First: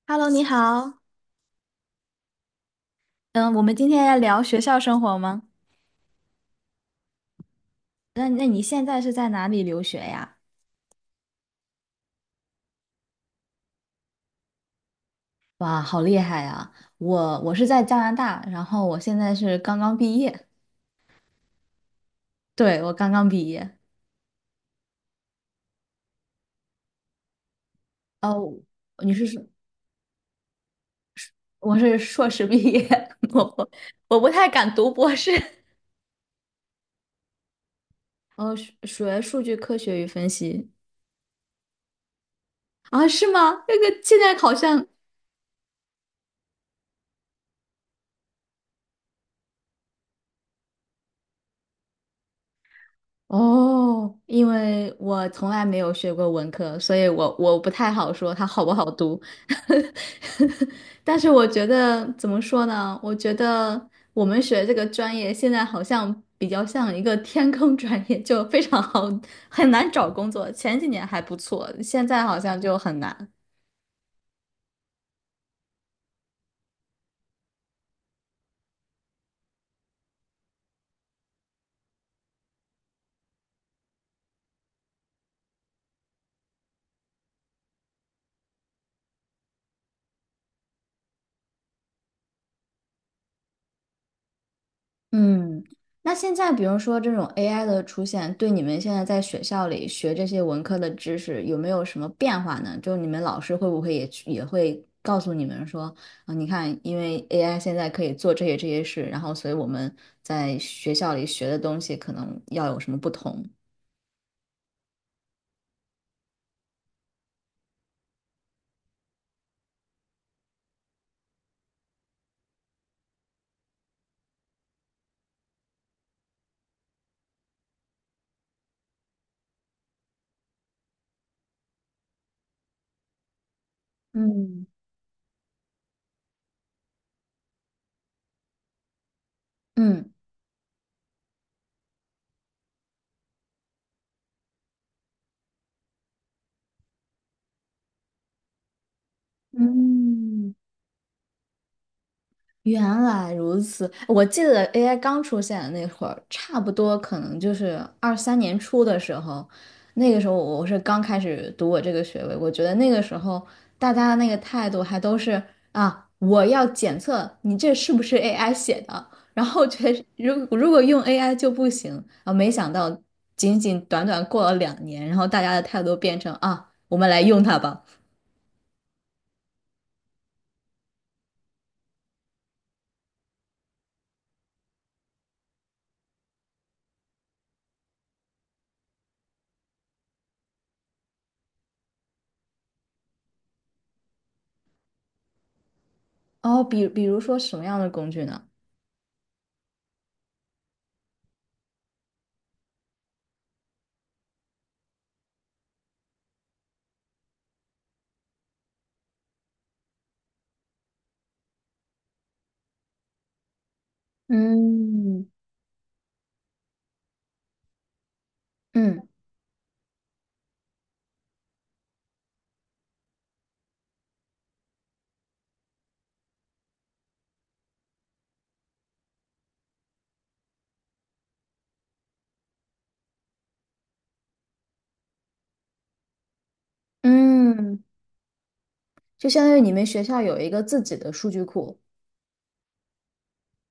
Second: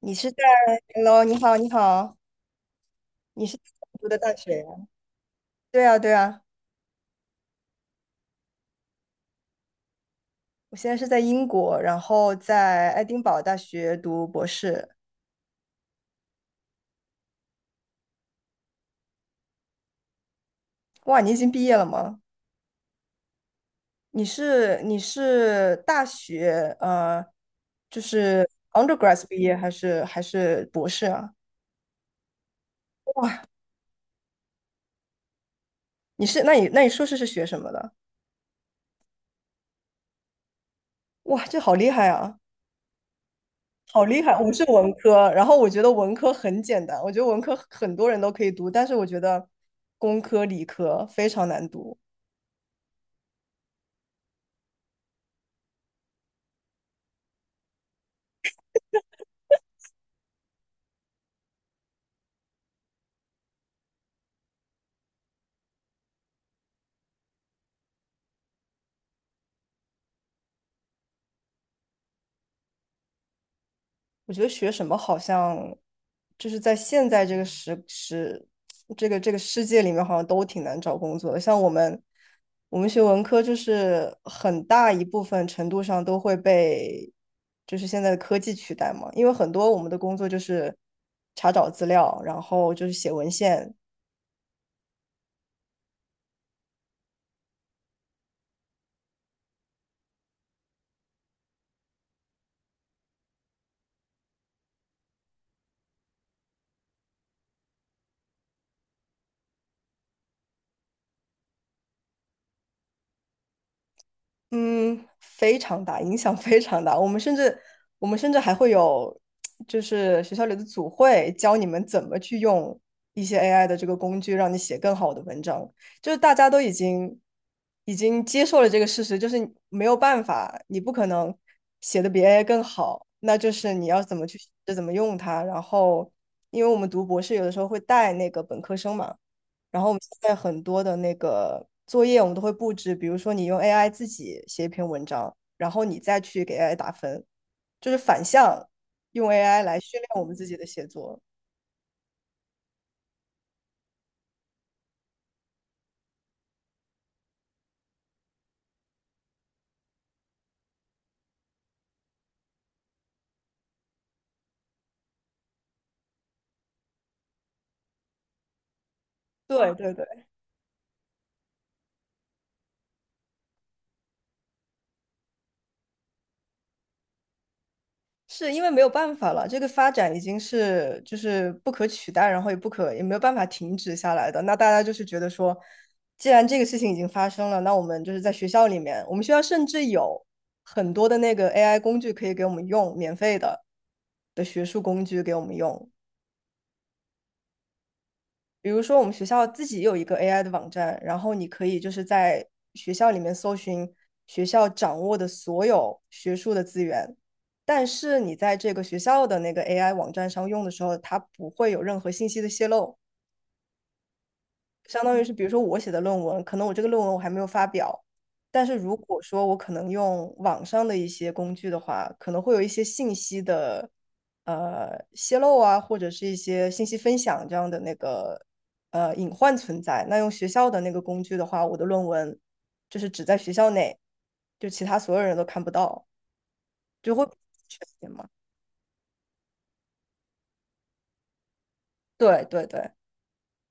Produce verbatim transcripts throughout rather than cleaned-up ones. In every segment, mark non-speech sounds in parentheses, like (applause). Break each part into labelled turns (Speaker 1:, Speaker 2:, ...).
Speaker 1: 你
Speaker 2: Hello，
Speaker 1: 是在
Speaker 2: 你好。
Speaker 1: Hello，你好，你好，你
Speaker 2: 嗯，
Speaker 1: 是在
Speaker 2: 我们今天
Speaker 1: 读
Speaker 2: 要
Speaker 1: 的大
Speaker 2: 聊
Speaker 1: 学
Speaker 2: 学校
Speaker 1: 呀？
Speaker 2: 生活吗？
Speaker 1: 对啊，对啊，
Speaker 2: 那那你现在是在哪里留学呀？
Speaker 1: 我现在是在英国，然后在爱丁堡大学读博士。
Speaker 2: 哇，好厉害呀！我我是在加拿大，然后我现在是刚刚毕业。
Speaker 1: 哇，你已经毕业了吗？
Speaker 2: 对，我刚刚毕业。
Speaker 1: 你是你是大学呃，就是
Speaker 2: 哦，你
Speaker 1: undergrad
Speaker 2: 是
Speaker 1: 毕
Speaker 2: 说
Speaker 1: 业还是还是博士啊？
Speaker 2: 我是硕士毕业？(laughs) 我不我不太敢读博士。
Speaker 1: 你是那你那你硕士是学什么的？
Speaker 2: 哦，学学数据科学与分析。
Speaker 1: 哇，这好厉害啊！
Speaker 2: 啊，是吗？那个
Speaker 1: 好
Speaker 2: 现
Speaker 1: 厉害！
Speaker 2: 在
Speaker 1: 我
Speaker 2: 好
Speaker 1: 是
Speaker 2: 像。
Speaker 1: 文科，然后我觉得文科很简单，我觉得文科很多人都可以读，但是我觉得工科、理科非常难读。
Speaker 2: 哦，因为我从来没有学过文科，所以我我不太好说它好不好读。(laughs) 但是我觉得怎么说呢？我觉得我们学这个专业现在好像比较像一个天坑专业，就非常好，很难找工作。前几年还不错，现在好像就很难。
Speaker 1: 我觉得学什么好像就是在现在这个时时这个这个世界里面，好像都挺难找工作的。像我们我们学文科，就是很大一部分程度上都会被就是现在的科技取代嘛，因为很多我们的工作就是查找资料，然后就是写文献，
Speaker 2: 嗯，那现在比如说这种 A I 的出现，对你们现在在学校里学这些文科的知识有没有什么变化呢？就你们老师会不会也去也会告诉你们说，啊，你看，因为 A I 现在可以做这些这些事，然后所以我们在学校里学的东西可能要有什么不同？
Speaker 1: 嗯，非常大，影响非常大。我们甚至我们甚至还会有，就是学校里的组会教你们怎么去用一些 A I 的这个工具，让你写更好的文章。就是大家都已经已经接受了这个事实，就是你没有办法，你不可能写的比 A I 更好，那就是你要怎么去
Speaker 2: 嗯
Speaker 1: 学，怎么用它。然后，因为我们读博士有的时候会带那个本科生嘛。然后我们
Speaker 2: 嗯。
Speaker 1: 现在很多的那个作业，我们都会布置，比如说你用 A I 自己写一篇文章，然后你再去给 A I 打分，就是反向用 A I 来训练我们自
Speaker 2: 嗯。
Speaker 1: 己的写作。
Speaker 2: 原来如此，我记得 A I 刚出现的那会儿，差不多可能就是二三年初的时候，那个时候我是刚开始读我这个学位，我觉得那个时候大家的那个态度还都是啊，我要检测你这是不是 A I 写的，然后
Speaker 1: 对对
Speaker 2: 觉得
Speaker 1: 对。
Speaker 2: 如如果用 A I 就不行啊，没想到仅仅短短过了两年，然后大家的态度变成啊，我们来用它吧。
Speaker 1: 是因为没有办法了，这个发展已经是就是不可取代，然后也不可也没有办法停止下来的。那大家就是觉得说，既然这个事情已经发生了，那我们就是在学校里面，我们学校甚至有很多的那个 A I 工具可以给我们用，免费的的学术工具给我们用。
Speaker 2: 哦，比比如说什么样的工具呢？
Speaker 1: 比如说我们学校自己有一个 A I 的网站，然后你可以就是在学校里面搜寻学校掌握的所有学术的资源，但是你在这个学校的那个 A I 网站上用的时候，它不会有任何信息的泄露。相当于
Speaker 2: 嗯，
Speaker 1: 是，比如说我写的论文，可能我这个论文我还没有发表，但是如
Speaker 2: 嗯。
Speaker 1: 果说我可能用网上的一些工具的话，可能会有一些信息的呃泄露啊，或者是一些信息分享这样的那个呃隐患存在。那用学校的那个工具的话，我的论文就是只在学校内，就其他所有人都看不到，就会全
Speaker 2: 嗯，
Speaker 1: 点嘛。
Speaker 2: 就相当于你们学校有一个自己的数据库。
Speaker 1: 对对对，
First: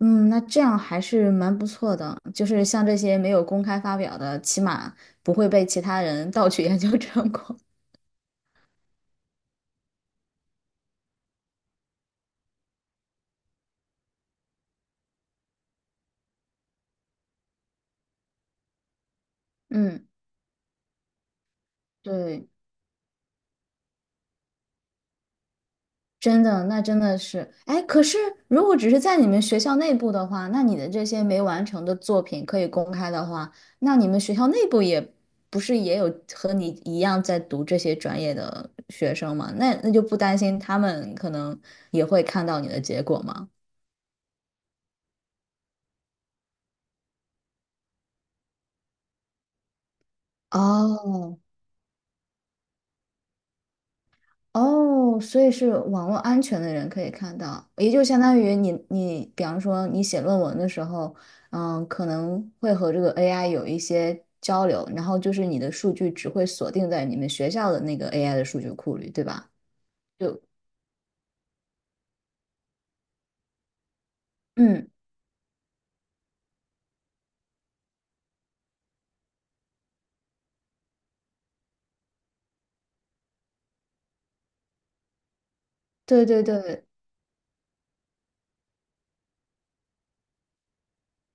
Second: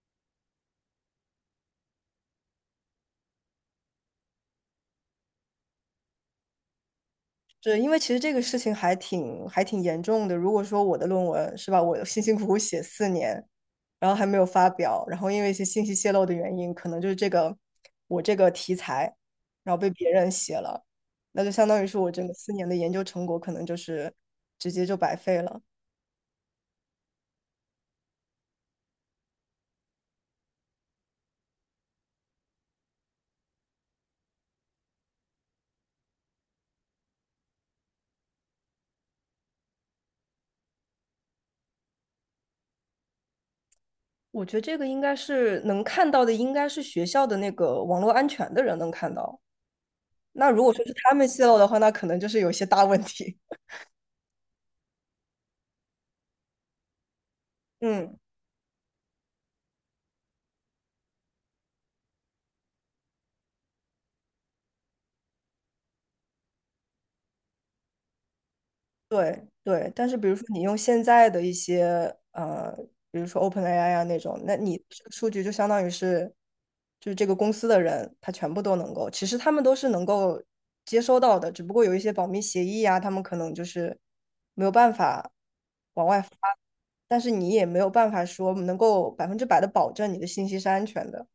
Speaker 2: 嗯，那这样还是蛮不错的，就是像这些没有公开发表的，起码不会被其他人盗取研究成果。
Speaker 1: 是因为其实这个事情还挺还挺严重的。如果说我的论文是吧，我辛辛苦苦写四年，然后还没有发表，然后因为一些信息泄露的原因，可能就是这个我这个题材，
Speaker 2: (laughs)
Speaker 1: 然后被
Speaker 2: 嗯，
Speaker 1: 别人写了，那就相当于是我整个
Speaker 2: 对。
Speaker 1: 四年的研究成果可能就是直接就白费了。
Speaker 2: 真的，那真的是，哎，可是如果只是在你们学校内部的话，那你的这些没完成的作品可以公开的话，那你们学校内部也不是也有和你一样在读这些专业的学生吗？那那就不担心他们可能也会看到你的结果吗？
Speaker 1: 我觉得这个应该是能看到的，应该是学校的那个网络安全的人能看到。那如果说是他们
Speaker 2: 哦，
Speaker 1: 泄露的话，那可能就是有些大问题。
Speaker 2: 哦，所以是网络安全的人可以看到，
Speaker 1: (laughs)
Speaker 2: 也就
Speaker 1: 嗯。
Speaker 2: 相当于你你，比方说你写论文的时候，嗯，可能会和这个 A I 有一些交流，然后就是你的数据只会锁定在你们学校的那个 A I 的数据库里，对
Speaker 1: 对
Speaker 2: 吧？
Speaker 1: 对，但是比如
Speaker 2: 就
Speaker 1: 说你用现在的一些呃，比如说 OpenAI 啊那种，那你
Speaker 2: 嗯，
Speaker 1: 这个数据就相当于是，就是这个公司的人，他全部都能够，其实他们都是能够接收到的，只不过有一些保密协议啊，他们可能就是没有办法往外
Speaker 2: 对
Speaker 1: 发，
Speaker 2: 对对，
Speaker 1: 但是你也没有办法说能够百分之百的保证你的信息是安全的。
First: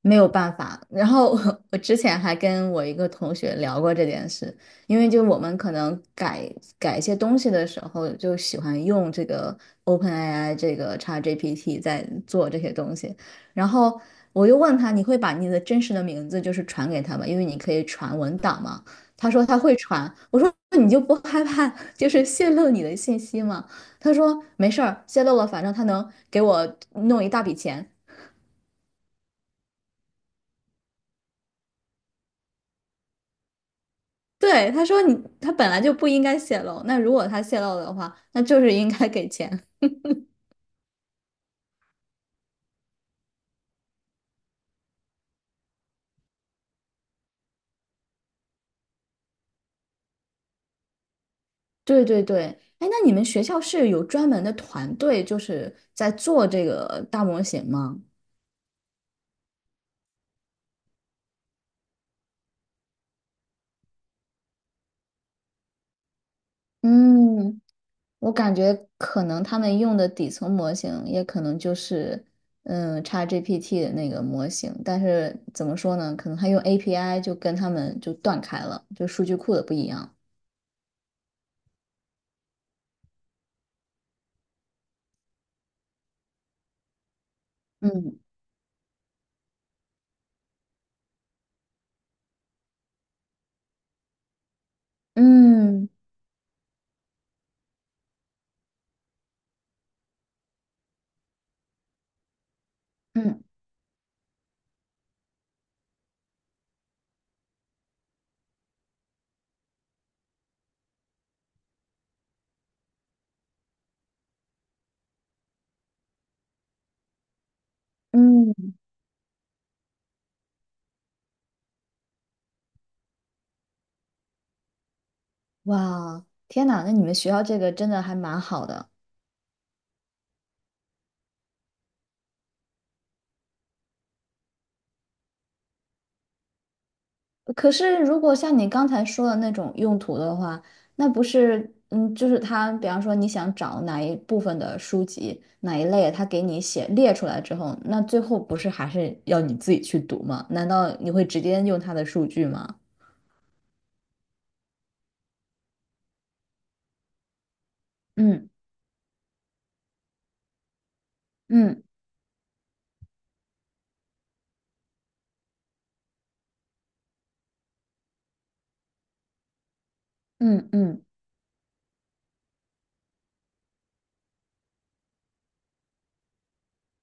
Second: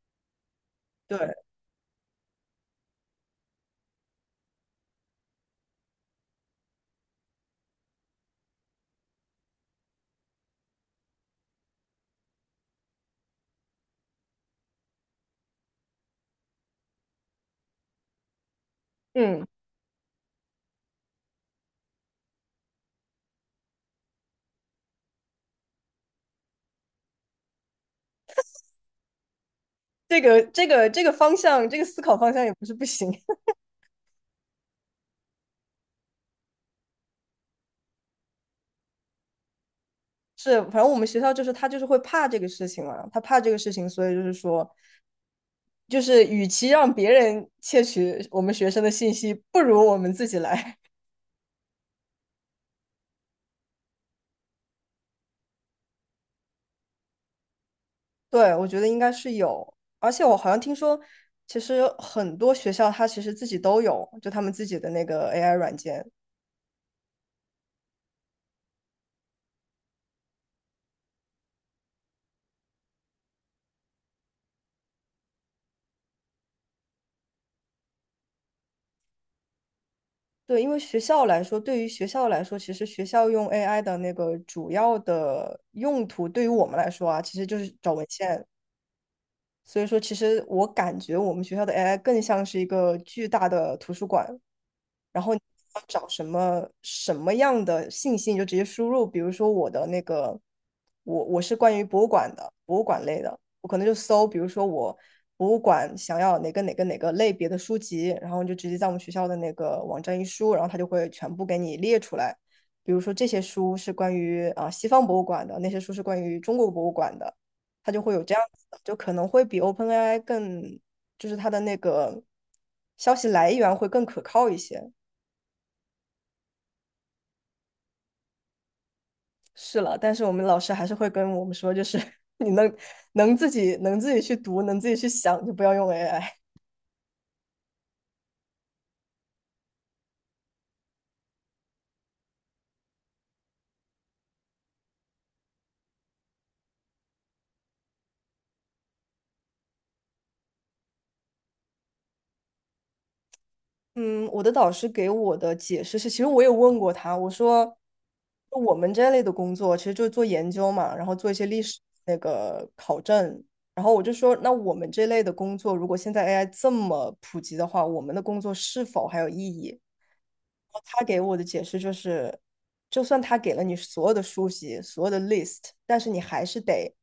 Speaker 2: 没有办法。然后
Speaker 1: 对，
Speaker 2: 我我之前还跟我一个同学聊过这件事，因为就我们可能改改一些东西的时候，就喜欢用这个 OpenAI 这个 ChatGPT 在做这些东西。然后我又问他，你会把你的真实的名字就是传给他吗？因为你可以传文档嘛。他说
Speaker 1: 嗯，
Speaker 2: 他会传，我说那你就不害怕就是泄露你的信息吗？他说没事儿，泄露了，反正他能给我弄一大笔钱。
Speaker 1: 这个这个这个方向，这个思考方向也不是不行。
Speaker 2: 对，他说你他本来就不应该泄露，那如果他泄露的话，那就是应该给钱。(laughs)
Speaker 1: 是，反正我们学校就是他就是会怕这个事情嘛，他怕这个事情，所以就是说，就是与其让别人窃取我们学生的信息，不如我们自己来。
Speaker 2: 对对对，哎，那你们学校是有专门的团队，就是在做这个大模型吗？
Speaker 1: (laughs) 对，我觉得应该是有，而且我好像听说，其实很多学校它其实自己都有，就他们自己的那个 A I 软件。
Speaker 2: 嗯，我感觉可能他们用的底层模型，也可能就是嗯 ChatGPT 的那个模型，但是怎么说呢？可能他用 A P I 就跟他们就断开了，就数据库的不一样。
Speaker 1: 对，因为学校来说，对于学校来说，其实学校用 A I 的那个主要的用途，对于我们来说啊，其实就是找文
Speaker 2: 嗯
Speaker 1: 献。所以说，其实我感觉我们学校的 A I 更像是一个巨大的图书馆，然后你要
Speaker 2: 嗯
Speaker 1: 找什么什么样的信息，你就直接输入。比如说我的那个，我我是关于博物馆的，博物馆类的，
Speaker 2: 嗯
Speaker 1: 我可能就搜，比如说我博物馆想要哪个哪个哪个类别的书籍，然后你就直接在我们学校的那个网站一输，然后它就会全部给你列出来。比如说这些书是关于啊、西方博物馆的，那些书是关于中国博物馆的，它就会有这样
Speaker 2: 嗯。
Speaker 1: 子的，就可能会比 OpenAI 更，就是它的那个消息来源会更可靠一些。
Speaker 2: 哇，天哪，那你们学校这个真的还蛮好的。
Speaker 1: 是了，但是我们老师还是会跟我们说，就是 (laughs) 你能能自己能自己去读，能自己去想，就不要用 A I。
Speaker 2: 可是，如果像你刚才说的那种用途的话，那不是，嗯，就是他，比方说你想找哪一部分的书籍，哪一类，他给你写列出来之后，那最后不是还是要你自己去读吗？难道你会直接用他的数据吗？
Speaker 1: 嗯，我的导师给我的解释是，其实我有问过他，我说，
Speaker 2: 嗯
Speaker 1: 我们这类的工作其实就是做研究嘛，然后做一些历史
Speaker 2: 嗯
Speaker 1: 那个考证，然后我就说，那我们这类的工作，如果现在 A I 这么普及的话，我们的工作是否还有意义？
Speaker 2: 嗯
Speaker 1: 他
Speaker 2: 嗯
Speaker 1: 给我的解释就是，就算他给了你所有的书籍、所有的 list，但是你还是得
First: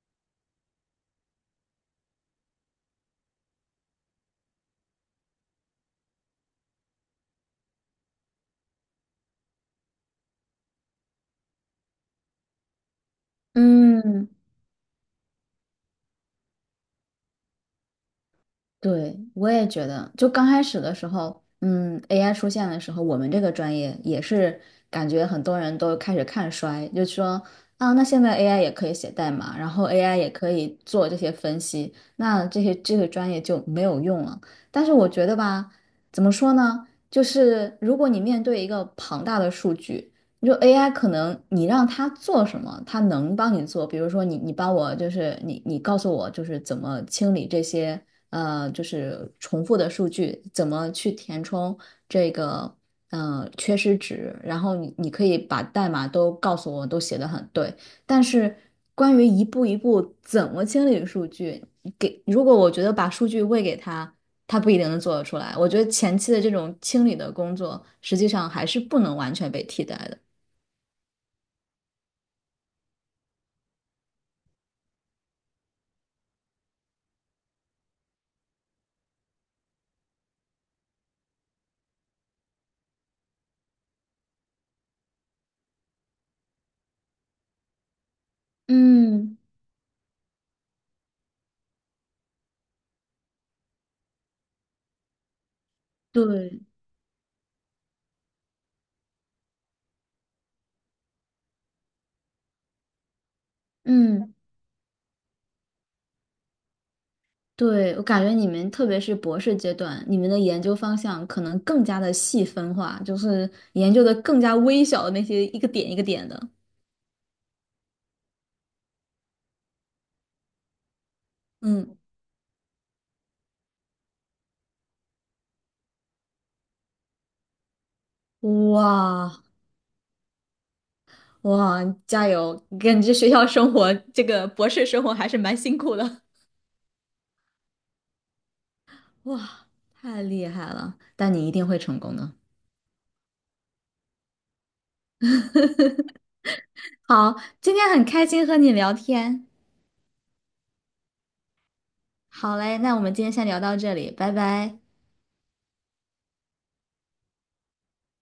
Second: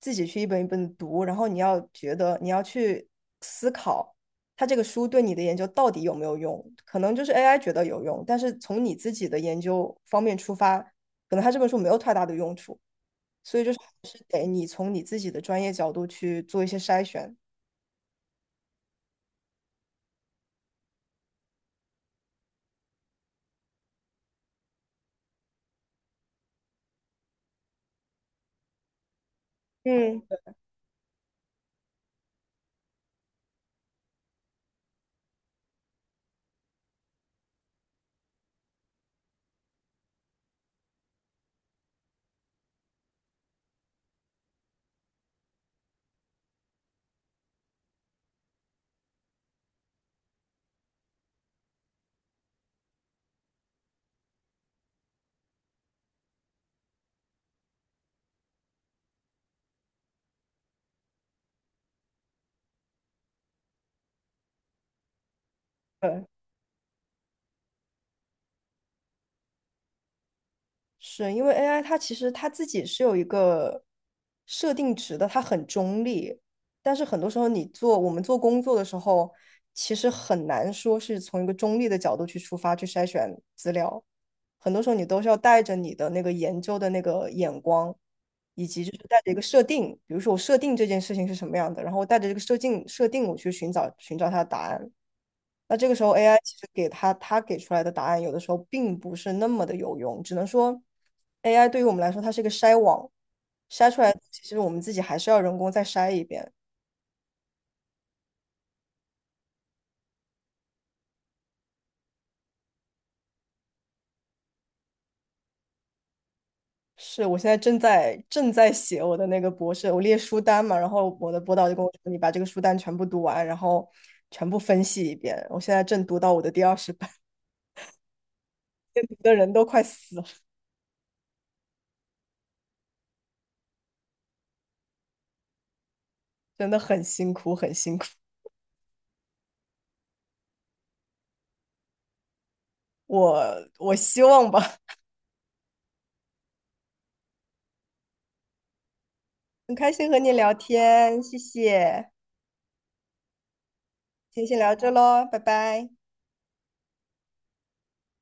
Speaker 1: 自己去一本一本地读，然后你要觉得你要去思考，它这个书对你的研究到底有没有用？可能就是 A I 觉得有用，但是从你自己的研究方面出发，可能它这本书没有太大的用处，所以就是还是
Speaker 2: 嗯。
Speaker 1: 得你从你自己的专业角度去做一些筛选。
Speaker 2: 对，我也觉得，就刚开始的时候，嗯，A I 出现的时候，我们这个专业也是感觉很多人都开始看衰，就说啊，那现在 A I 也可以写代码，然后 A I
Speaker 1: 嗯，
Speaker 2: 也可以做这些分析，那这些这个专业就没有用了。但是我觉得吧，怎么说呢？就是如果你面对一个庞大的数据，你说 A I 可能你让它做什么，它能帮你做。比如说你你帮我就是你你告诉我就是怎么清理这些。呃，就是重复的数据，怎么去填充这个呃缺失值，然后你你可以把代码都告诉我，都写得很对，但是关于一步一步怎么清理数据，给如果我觉得把数据喂给他，他不一定能做得出来。我觉得前
Speaker 1: 对，
Speaker 2: 期的这种清理的工作，实际上还是不能完全被替代的。
Speaker 1: 是因为 A I 它其实它自己是有一个设定值的，它很中立，但是很多时候你做我们做工作的时候，其实很难说是从一个中立的角度去出发去筛选资料，很多时候你都是要带着你的那个研究的那个眼光，以及就是带着一
Speaker 2: 嗯，
Speaker 1: 个设定，比如说我设定这件事情是什么样的，然后带着这个设定设定我去寻找寻找它的答案。那这个时候 A I 其
Speaker 2: 对，
Speaker 1: 实给他他给出来的答案，有的时候并不是那么的有用，只能说 A I 对于我们来说，它是一个筛网，筛出来的东
Speaker 2: 嗯。
Speaker 1: 西其实我们自己还是要人工再筛一遍。
Speaker 2: 对，我感觉你们特别是博士阶段，你们的研究方向可能更加的细分化，就是研究的更加微小的那些一个点一个点的。
Speaker 1: 是我现在正在正在写我的那个博士，我列书单嘛，然后我的博导就跟我
Speaker 2: 嗯，
Speaker 1: 说，你把这个书单全部读完，然后全部分析一遍。我现在正读到我的第二十版，(laughs) 读的
Speaker 2: 哇
Speaker 1: 人都快死了，
Speaker 2: 哇，加油！感觉学校生活这个博士生活还是蛮辛苦的。
Speaker 1: 真的很辛苦，很辛苦。
Speaker 2: 哇，太厉害了！但你一定会成功的。
Speaker 1: 我我希望吧，
Speaker 2: (laughs) 好，今天很开心和你聊天。
Speaker 1: 很开心和你聊天，谢谢。
Speaker 2: 好嘞，那我们今天先聊到这里，拜
Speaker 1: 先先聊
Speaker 2: 拜。
Speaker 1: 这喽，拜拜。